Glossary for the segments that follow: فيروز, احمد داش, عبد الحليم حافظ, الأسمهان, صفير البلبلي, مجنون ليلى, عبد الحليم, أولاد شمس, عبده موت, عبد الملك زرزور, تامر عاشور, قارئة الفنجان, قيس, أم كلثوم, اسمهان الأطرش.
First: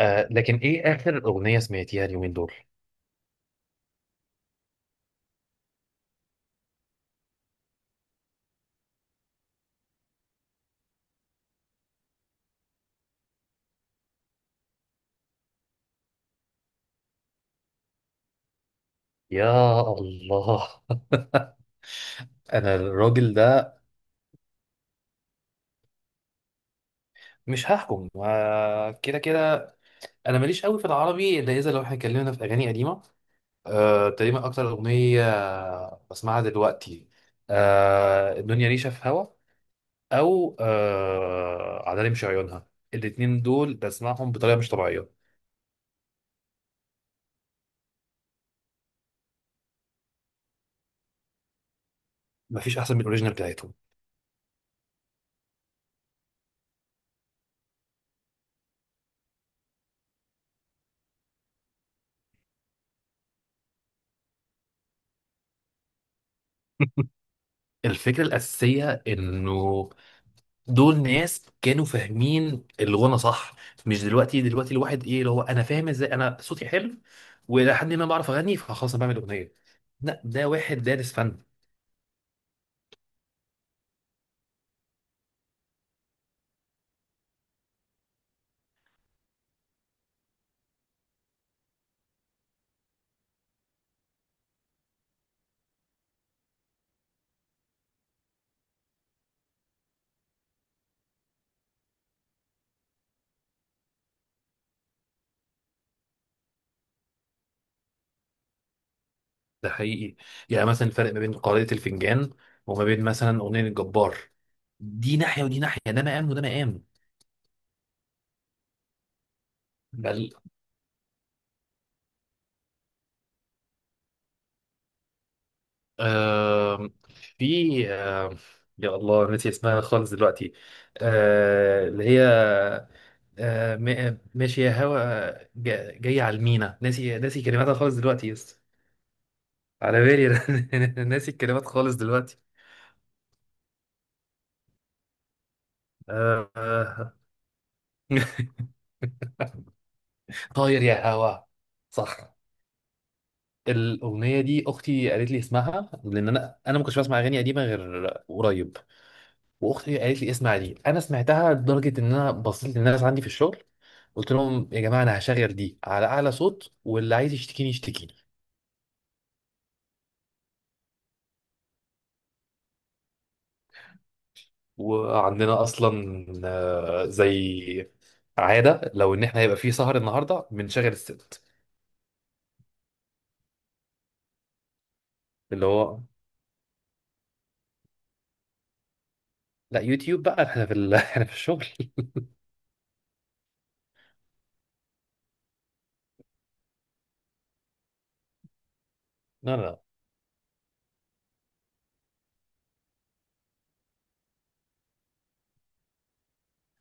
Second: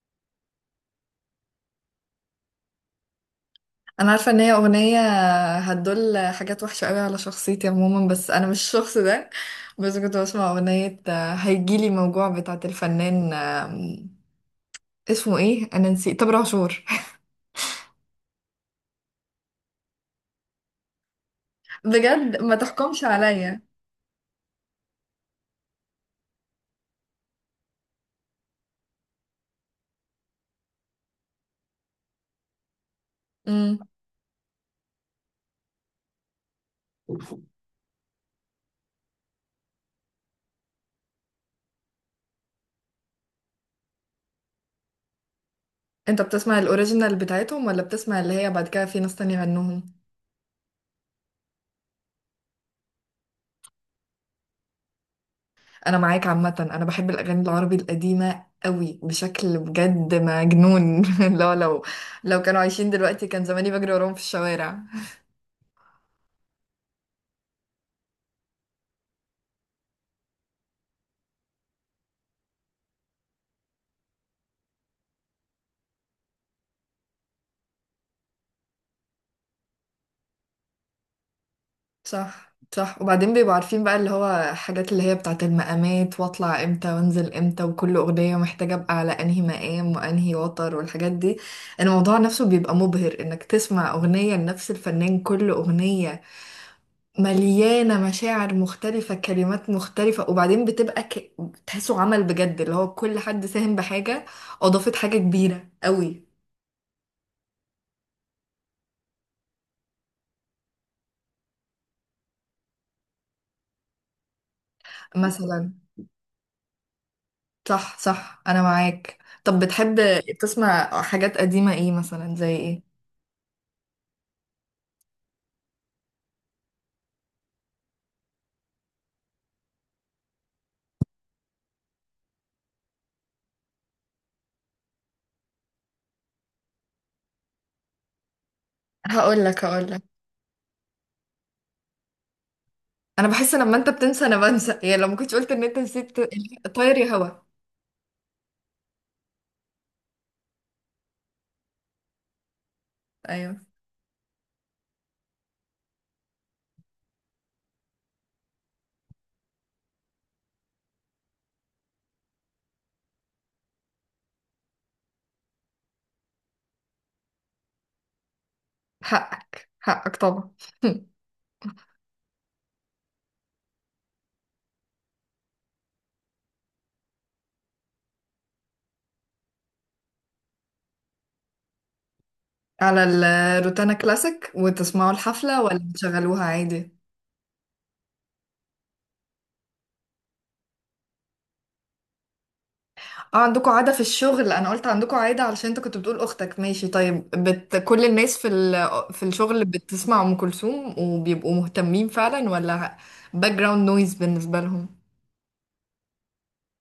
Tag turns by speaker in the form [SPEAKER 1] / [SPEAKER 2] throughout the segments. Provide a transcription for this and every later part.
[SPEAKER 1] لكن ايه اخر اغنية سمعتيها اليومين دول؟
[SPEAKER 2] انا عارفه ان هي اغنيه هتدل حاجات وحشه قوي على شخصيتي عموما، بس انا مش الشخص ده. بس كنت بسمع اغنيه هيجيلي موجوع بتاعه الفنان، اسمه ايه، انا نسيت، تامر عاشور.
[SPEAKER 1] يا الله.
[SPEAKER 2] بجد ما
[SPEAKER 1] انا
[SPEAKER 2] تحكمش
[SPEAKER 1] الراجل
[SPEAKER 2] عليا.
[SPEAKER 1] ده مش هحكم، كده كده. انا ماليش قوي في العربي، الا اذا لو احنا اتكلمنا في اغاني قديمة.
[SPEAKER 2] امم.
[SPEAKER 1] تقريبا اكتر اغنية بسمعها دلوقتي، الدنيا ريشة في هوا، او عدالي مش عيونها. الاتنين دول بسمعهم بطريقة مش طبيعية.
[SPEAKER 2] انت بتسمع الاوريجينال بتاعتهم ولا بتسمع اللي هي بعد كده في ناس تانية غنوهم؟
[SPEAKER 1] مفيش احسن من الاوريجينال بتاعتهم.
[SPEAKER 2] انا معاك. عامه انا بحب الاغاني العربي القديمه قوي بشكل بجد مجنون. لو لو لو كانوا عايشين دلوقتي كان زماني بجري وراهم في الشوارع.
[SPEAKER 1] الفكرة الأساسية إنه دول ناس كانوا فاهمين الغنى صح، مش دلوقتي. دلوقتي الواحد، ايه اللي هو انا فاهم ازاي انا صوتي حلو والى حد ما بعرف اغني، فخلاص انا بعمل اغنيه. لا، ده واحد دارس فن.
[SPEAKER 2] صح، صح، وبعدين بيبقوا عارفين بقى اللي هو حاجات اللي هي بتاعت المقامات، واطلع امتى وانزل امتى، وكل اغنية محتاجة ابقى على انهي مقام وانهي وتر والحاجات دي. الموضوع نفسه بيبقى مبهر، انك تسمع اغنية لنفس الفنان، كل اغنية مليانة مشاعر مختلفة، كلمات مختلفة. وبعدين بتبقى تحسه عمل بجد، اللي هو كل حد ساهم بحاجة، اضافت حاجة كبيرة قوي.
[SPEAKER 1] ده حقيقي. يعني مثلا الفرق ما بين قارئة الفنجان وما بين مثلا اغنيه الجبار، دي ناحيه ودي
[SPEAKER 2] مثلا.
[SPEAKER 1] ناحيه، ده مقام وده مقام.
[SPEAKER 2] صح، صح، انا معاك. طب بتحب
[SPEAKER 1] بل.
[SPEAKER 2] تسمع حاجات قديمة، ايه مثلا، زي ايه؟
[SPEAKER 1] آه في، يا الله، نسي اسمها خالص دلوقتي. اللي هي، ماشي يا هوا، جاي على المينا، ناسي ناسي كلماتها خالص دلوقتي يس.
[SPEAKER 2] هقول لك هقول
[SPEAKER 1] على
[SPEAKER 2] لك
[SPEAKER 1] بالي. أنا ناسي الكلمات خالص دلوقتي.
[SPEAKER 2] انا بحس لما انت بتنسى انا بنسى، يعني لو ما كنتش قلت ان انت نسيت.
[SPEAKER 1] آه
[SPEAKER 2] طاير
[SPEAKER 1] آه.
[SPEAKER 2] يا هوا.
[SPEAKER 1] طاير يا هوا. صح.
[SPEAKER 2] ايوه.
[SPEAKER 1] الأغنية دي أختي قالت لي اسمها، لأن أنا ما كنتش بسمع أغاني قديمة غير قريب. وأختي قالت لي اسمع دي، أنا سمعتها لدرجة إن أنا بصيت للناس عندي في الشغل، قلت لهم يا جماعة، أنا هشغل دي على أعلى صوت واللي عايز يشتكيني يشتكي.
[SPEAKER 2] حقك، حقك طبعا.
[SPEAKER 1] وعندنا اصلا زي عاده، لو ان احنا هيبقى في سهر النهارده بنشغل الست.
[SPEAKER 2] على الروتانا كلاسيك وتسمعوا الحفلة
[SPEAKER 1] اللي
[SPEAKER 2] ولا
[SPEAKER 1] هو
[SPEAKER 2] بتشغلوها عادي؟
[SPEAKER 1] لا، يوتيوب بقى. احنا في الشغل.
[SPEAKER 2] اه عندكم عادة في الشغل، انا قلت عندكم عادة علشان انت كنت بتقول اختك ماشي طيب، كل الناس في
[SPEAKER 1] لا
[SPEAKER 2] الشغل
[SPEAKER 1] لا.
[SPEAKER 2] بتسمع ام كلثوم وبيبقوا مهتمين فعلا ولا باك جراوند نويز بالنسبة لهم؟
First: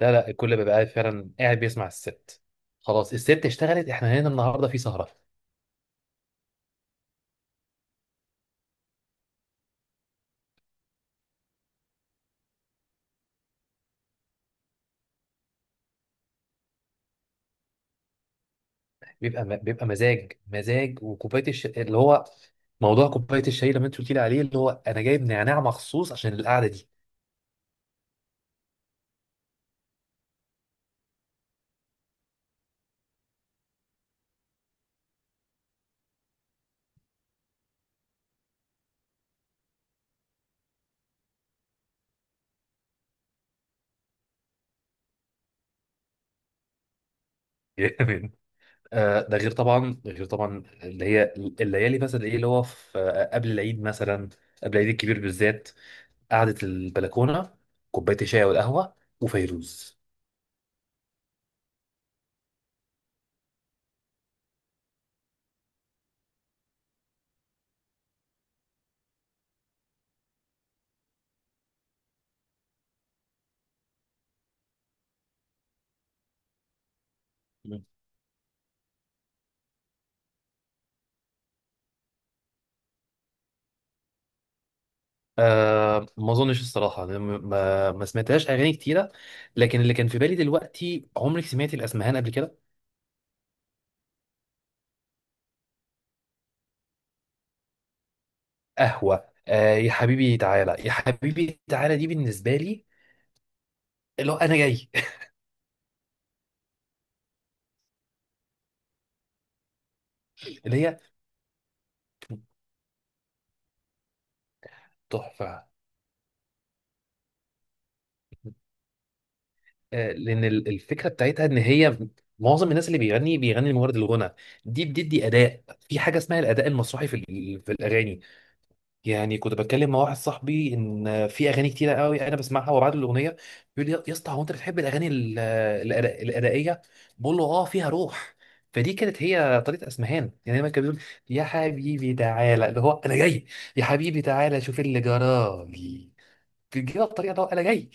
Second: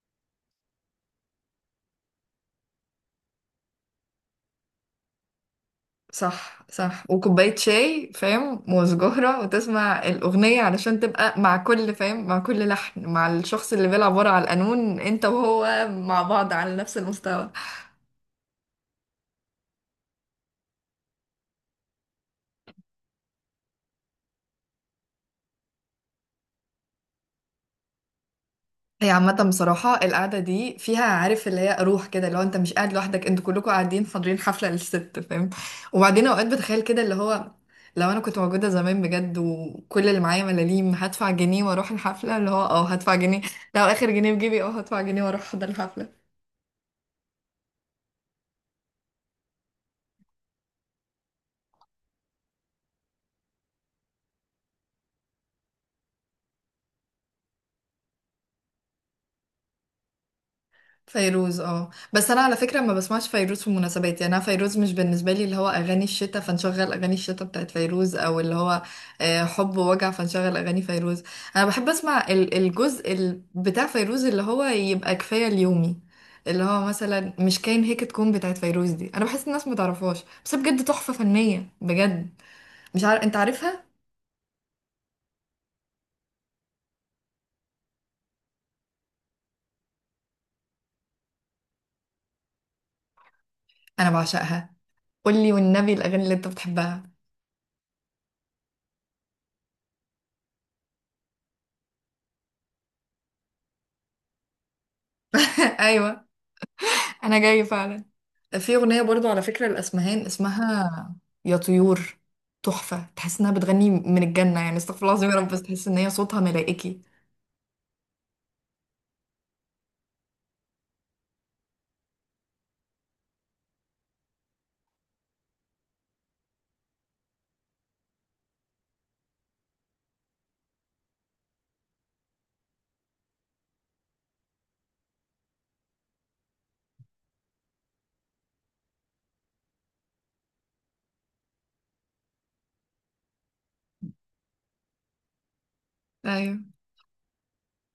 [SPEAKER 1] لا لا، الكل بيبقى قاعد فعلا، قاعد بيسمع الست. خلاص، الست اشتغلت، احنا هنا النهارده في سهره.
[SPEAKER 2] صح، صح، وكوباية شاي فاهم وسجارة وتسمع الأغنية علشان تبقى مع كل فاهم، مع كل لحن، مع الشخص اللي بيلعب ورا على القانون انت وهو مع بعض على نفس المستوى.
[SPEAKER 1] بيبقى مزاج مزاج، وكوبايه اللي هو موضوع كوبايه الشاي اللي انت قلت لي عليه، اللي هو انا جايب نعناع مخصوص عشان القعده دي.
[SPEAKER 2] هي عامة بصراحة القعدة دي فيها، عارف، اللي هي روح كده، اللي هو انت مش قاعد لوحدك، انتوا كلكم قاعدين حاضرين حفلة للست، فاهم. وبعدين اوقات بتخيل كده اللي هو، لو انا كنت موجودة زمان بجد وكل اللي معايا ملاليم هدفع جنيه واروح الحفلة، اللي هو اه هدفع جنيه. لو اخر جنيه في جيبي اه هدفع جنيه واروح احضر الحفلة.
[SPEAKER 1] ده غير طبعا، غير طبعا اللي هي الليالي مثلا، ايه اللي هو في، قبل العيد مثلا. قبل العيد الكبير بالذات. قعدة البلكونة، كوباية الشاي والقهوة، وفيروز.
[SPEAKER 2] فيروز، اه. بس انا على فكره ما بسمعش فيروز في مناسبات، يعني انا فيروز مش بالنسبه لي اللي هو اغاني الشتاء، فنشغل اغاني الشتاء بتاعت فيروز، او اللي هو حب ووجع، فنشغل اغاني فيروز. انا بحب اسمع الجزء بتاع فيروز اللي هو يبقى كفايه اليومي، اللي هو مثلا مش كاين
[SPEAKER 1] مم.
[SPEAKER 2] هيك تكون، بتاعت فيروز دي، انا بحس الناس ما تعرفهاش، بس بجد تحفه فنيه بجد. مش عارف انت عارفها.
[SPEAKER 1] ما اظنش الصراحة، أنا ما سمعتهاش اغاني كتيرة. لكن اللي كان في بالي دلوقتي، عمرك سمعتي الاسمهان قبل كده؟
[SPEAKER 2] انا بعشقها. قولي والنبي الاغاني اللي انت بتحبها.
[SPEAKER 1] قهوة. آه يا حبيبي تعالى. يا حبيبي تعالى، دي بالنسبة لي، اللي هو انا جاي.
[SPEAKER 2] ايوه. انا جاي فعلا. في أغنية برضو على فكرة الأسمهان
[SPEAKER 1] اللي هي
[SPEAKER 2] اسمها يا طيور، تحفة، تحس إنها بتغني من الجنة، يعني استغفر الله العظيم يا رب، بس
[SPEAKER 1] تحفة.
[SPEAKER 2] تحس إن هي صوتها ملائكي.
[SPEAKER 1] لان الفكره بتاعتها ان هي، معظم الناس اللي بيغني بيغني لمجرد الغنى. دي بتدي اداء، في حاجه اسمها الاداء المسرحي في الاغاني. يعني كنت بتكلم مع واحد صاحبي، ان في اغاني كتيره قوي انا بسمعها، وبعد الاغنيه بيقول لي، يا اسطى هو انت بتحب الاغاني الادائيه؟ بقول له اه، فيها روح. فدي كانت هي طريقه اسمهان. يعني دايما كان بيقول، يا حبيبي تعالى اللي هو انا جاي، يا حبيبي تعالى شوف اللي جرالي.
[SPEAKER 2] ايوه،
[SPEAKER 1] بتجيبها بطريقه اللي هو انا جاي.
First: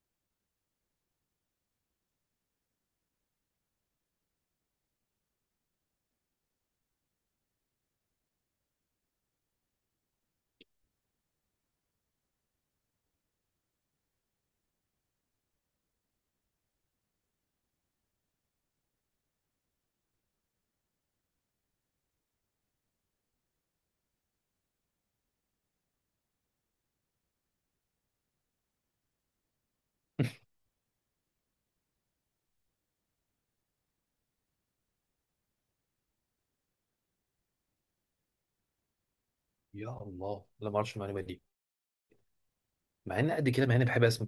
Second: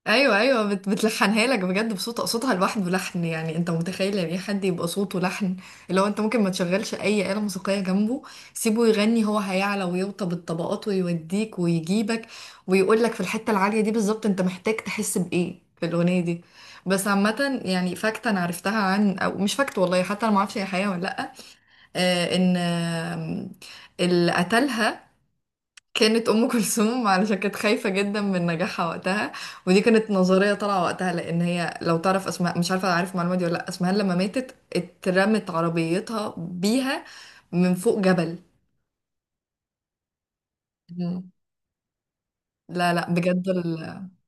[SPEAKER 2] ايوه، ايوه، بتلحنها لك بجد بصوت، صوتها لوحده لحن. يعني انت متخيل يعني ايه حد يبقى صوته لحن؟ لو انت ممكن ما تشغلش اي آلة موسيقية جنبه، سيبه يغني، هو هيعلى ويوطى الطبقات ويوديك ويجيبك، ويقول لك في الحتة العالية دي بالظبط انت محتاج تحس بايه في الأغنية دي. بس عامة يعني فاكت انا عرفتها عن، او مش فاكت والله، حتى انا ما اعرفش هي حقيقة ولا لا، آه ان آه اللي قتلها كانت ام كلثوم علشان كانت خايفه جدا من نجاحها وقتها. ودي كانت نظريه طالعه وقتها لان هي، لو تعرف اسماء، مش عارفه، عارف المعلومه دي ولا لا، اسمها لما ماتت اترمت عربيتها بيها من فوق جبل.
[SPEAKER 1] يا الله، لا ما اعرفش المعلومه
[SPEAKER 2] مم.
[SPEAKER 1] دي.
[SPEAKER 2] لا، لا،
[SPEAKER 1] مع ان
[SPEAKER 2] بجد
[SPEAKER 1] قد كده، مع اني بحب اسمع.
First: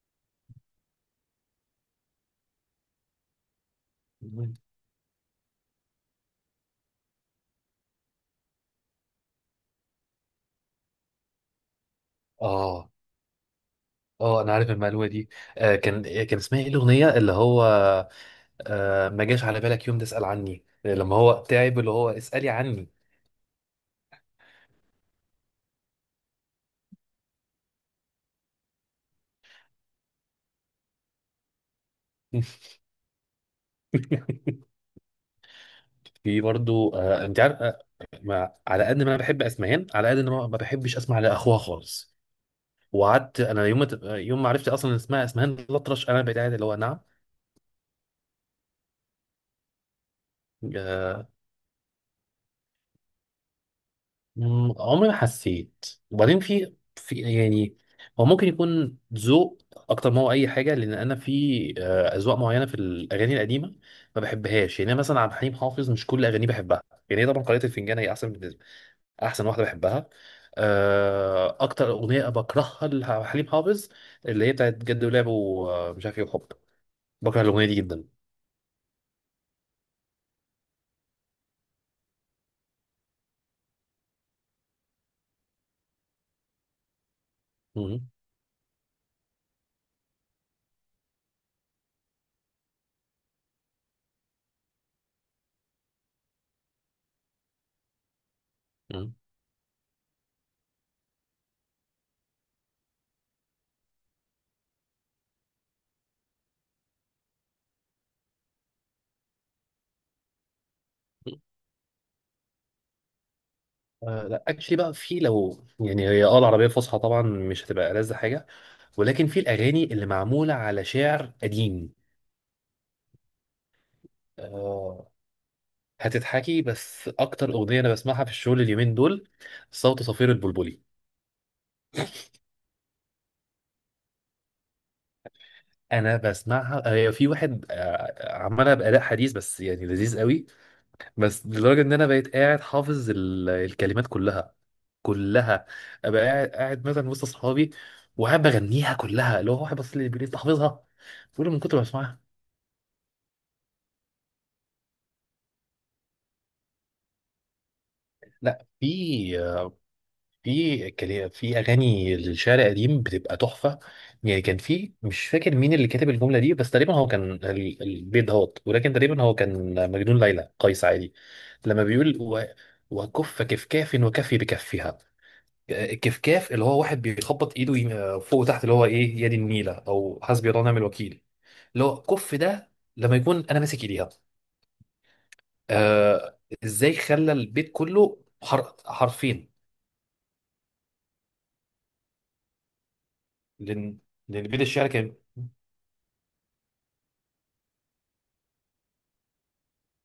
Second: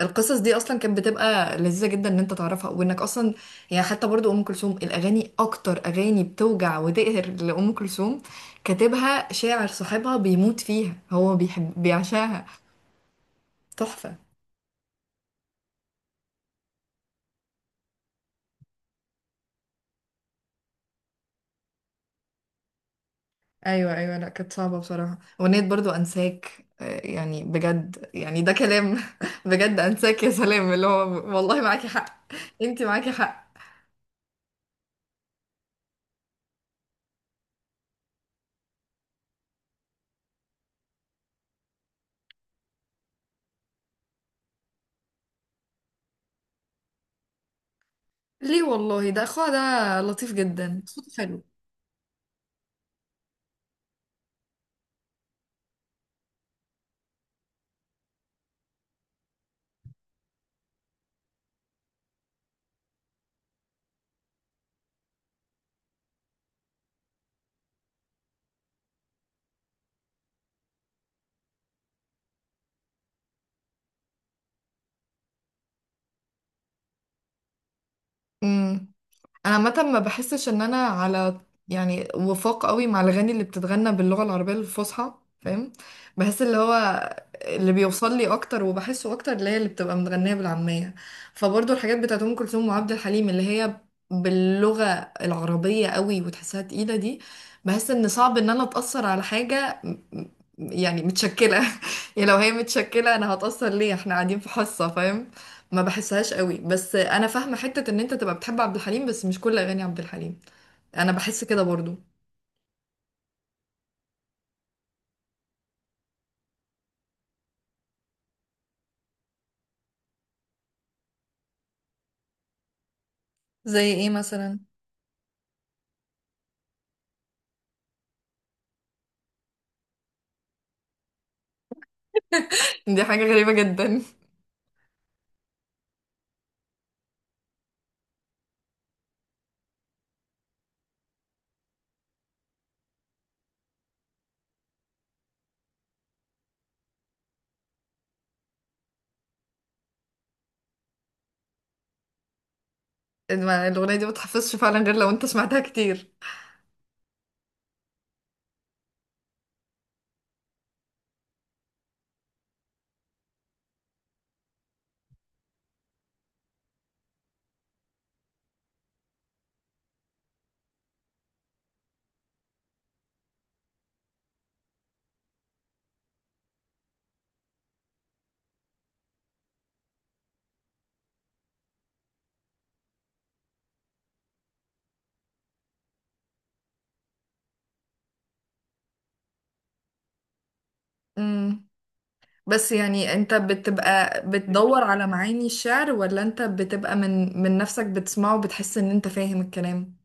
[SPEAKER 2] القصص دي اصلا كانت بتبقى لذيذه جدا ان انت تعرفها، وانك اصلا يعني، حتى برضو ام كلثوم الاغاني، اكتر اغاني بتوجع وتقهر لام كلثوم، كاتبها شاعر صاحبها بيموت فيها، هو بيحب، بيعشاها.
[SPEAKER 1] اه
[SPEAKER 2] تحفه.
[SPEAKER 1] اه، انا عارف المعلومه دي. كان اسمها ايه الاغنيه اللي هو، ما جاش على بالك يوم تسال عني، لما هو تعب اللي هو اسالي عني.
[SPEAKER 2] ايوه، ايوه، لا كانت صعبه بصراحه اغنيه، برضو انساك، يعني بجد، يعني ده كلام. بجد انساك يا سلام، اللي هو والله معاكي حق، انتي معاكي حق.
[SPEAKER 1] في برضو، انت عارف، ما على قد ما انا بحب اسمهان على قد ان انا ما بحبش اسمع لاخوها خالص. وقعدت انا يوم ما عرفت اصلا إن اسمها اسمهان الأطرش، انا بقيت قاعد اللي هو.
[SPEAKER 2] ليه والله، ده اخوها ده لطيف جدا
[SPEAKER 1] نعم.
[SPEAKER 2] صوته.
[SPEAKER 1] عمري ما حسيت. وبعدين في يعني، هو ممكن يكون ذوق اكتر ما هو اي حاجه، لان انا في اذواق معينه في الاغاني القديمه ما بحبهاش. يعني أنا مثلا عبد الحليم حافظ مش كل اغانيه بحبها. يعني هي طبعا قارئة الفنجان هي احسن بالنسبه، احسن واحده بحبها. اكتر اغنيه بكرهها لعبد الحليم حافظ اللي هي بتاعت جد ولعب ومش عارف ايه وحب، بكره الاغنيه دي جدا.
[SPEAKER 2] حلو. انا عامه ما بحسش ان انا على، يعني، وفاق قوي مع الاغاني اللي بتتغنى باللغه العربيه الفصحى، فاهم. بحس اللي هو اللي
[SPEAKER 1] مم،
[SPEAKER 2] بيوصل لي اكتر وبحسه اكتر اللي هي اللي بتبقى متغنيه بالعاميه. فبرضه الحاجات بتاعت ام كلثوم وعبد الحليم اللي هي باللغه العربيه قوي وتحسها تقيله دي، بحس ان صعب ان انا اتاثر
[SPEAKER 1] مم.
[SPEAKER 2] على حاجه يعني متشكله. يعني لو هي متشكله انا هتاثر ليه، احنا قاعدين في حصه فاهم. ما بحسهاش قوي. بس انا فاهمه حته ان انت تبقى بتحب عبد الحليم بس مش كل اغاني عبد الحليم، انا بحس كده برضو.
[SPEAKER 1] لا اكشلي بقى، في لو يعني هي العربيه الفصحى طبعا مش هتبقى ألذ حاجه. ولكن في الأغاني اللي معمولة على شعر قديم.
[SPEAKER 2] زي ايه مثلا؟
[SPEAKER 1] آه هتضحكي، بس أكتر أغنية أنا بسمعها في الشغل اليومين دول، صوت صفير البلبلي.
[SPEAKER 2] دي حاجه غريبه جدا.
[SPEAKER 1] أنا بسمعها. في واحد عملها بأداء حديث، بس يعني لذيذ قوي. بس لدرجة إن أنا بقيت قاعد حافظ الكلمات كلها كلها. أبقى قاعد قاعد مثلا وسط أصحابي، وقاعد بغنيها كلها، اللي هو واحد بس اللي بيقول لي، أنت حافظها؟ بقول له، من كتر ما بسمعها.
[SPEAKER 2] إن الاغنيه دي ما تحفظش فعلا غير لو انت سمعتها كتير.
[SPEAKER 1] لا، في اغاني للشعر القديم بتبقى تحفه. يعني كان في، مش فاكر مين اللي كاتب الجمله دي، بس تقريبا هو كان البيت دهوت، ولكن تقريبا هو كان مجنون ليلى قيس عادي. لما بيقول وكف كفكاف وكفي بكفها. كفكاف اللي هو واحد بيخبط ايده، فوق وتحت، اللي هو ايه، يد النيله او حسبي الله ونعم الوكيل، اللي هو كف ده لما يكون انا ماسك ايديها. ازاي خلى البيت كله حرفين.
[SPEAKER 2] امم. بس يعني انت
[SPEAKER 1] لان
[SPEAKER 2] بتبقى
[SPEAKER 1] لان بيت
[SPEAKER 2] بتدور
[SPEAKER 1] الشعر
[SPEAKER 2] على
[SPEAKER 1] كان
[SPEAKER 2] معاني الشعر، ولا انت بتبقى من نفسك بتسمعه وبتحس ان انت فاهم الكلام؟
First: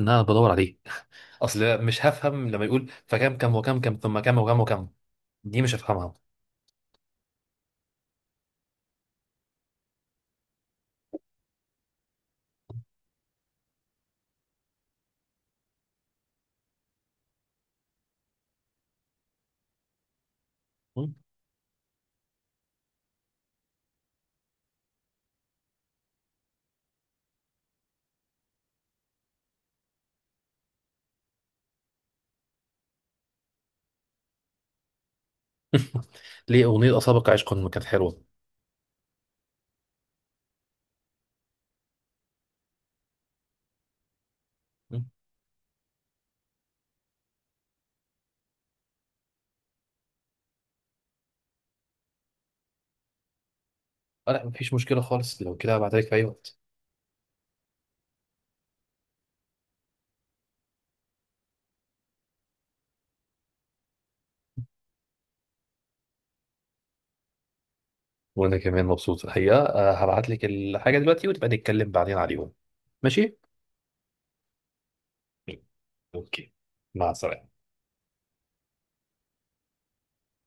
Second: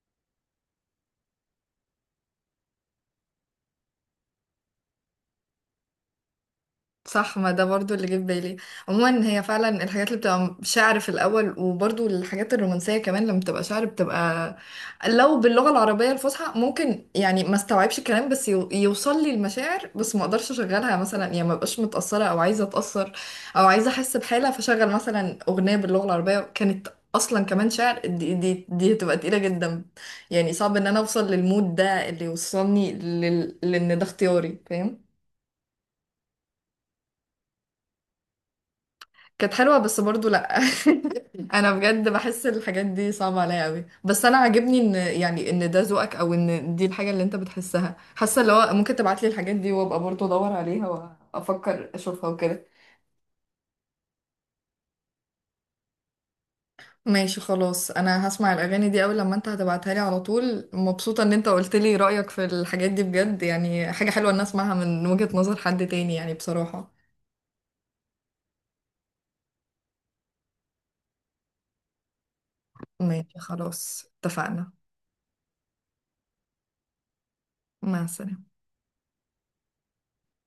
[SPEAKER 1] ان انا بدور عليه، اصل. مش هفهم لما يقول، فكم كم وكم كم ثم كم وكم وكم، دي مش هفهمها.
[SPEAKER 2] صح، ما ده برضو اللي جه في بالي. عموما هي فعلا الحاجات اللي بتبقى شعر في الاول، وبرضو الحاجات الرومانسيه كمان لما بتبقى شعر بتبقى، لو باللغه العربيه الفصحى ممكن يعني ما استوعبش الكلام، بس يوصل لي المشاعر، بس ما اقدرش اشغلها
[SPEAKER 1] مم.
[SPEAKER 2] مثلا، يعني ما بقاش متاثره او عايزه اتاثر او عايزه احس بحاله. فشغل مثلا اغنيه باللغه العربيه كانت اصلا كمان شعر، دي هتبقى تقيله جدا. يعني صعب ان انا اوصل للمود ده اللي يوصلني لان ده اختياري فاهم.
[SPEAKER 1] ليه اغنيه اصابك عشق ما كانت حلوه؟
[SPEAKER 2] كانت حلوة بس برضو لأ. أنا بجد بحس الحاجات دي صعبة عليا أوي، بس أنا عاجبني إن،
[SPEAKER 1] مم.
[SPEAKER 2] يعني إن ده ذوقك، أو إن دي الحاجة اللي أنت بتحسها، حاسة اللي هو ممكن تبعتلي الحاجات دي وأبقى برضو أدور عليها وأفكر أشوفها وكده.
[SPEAKER 1] لا مفيش مشكله خالص، لو كده هبعتلك في اي وقت.
[SPEAKER 2] ماشي، خلاص. أنا هسمع الأغاني دي أول لما أنت هتبعتها لي على طول. مبسوطة إن أنت قلت لي رأيك في الحاجات دي، بجد يعني حاجة حلوة إن أسمعها من وجهة نظر حد تاني يعني بصراحة.
[SPEAKER 1] وانا كمان مبسوط الحقيقه، هبعتلك الحاجه دلوقتي وتبقى نتكلم بعدين عليهم.
[SPEAKER 2] ماشي،
[SPEAKER 1] ماشي.
[SPEAKER 2] خلاص، اتفقنا.
[SPEAKER 1] اوكي. مع السلامه.
[SPEAKER 2] مع السلامة.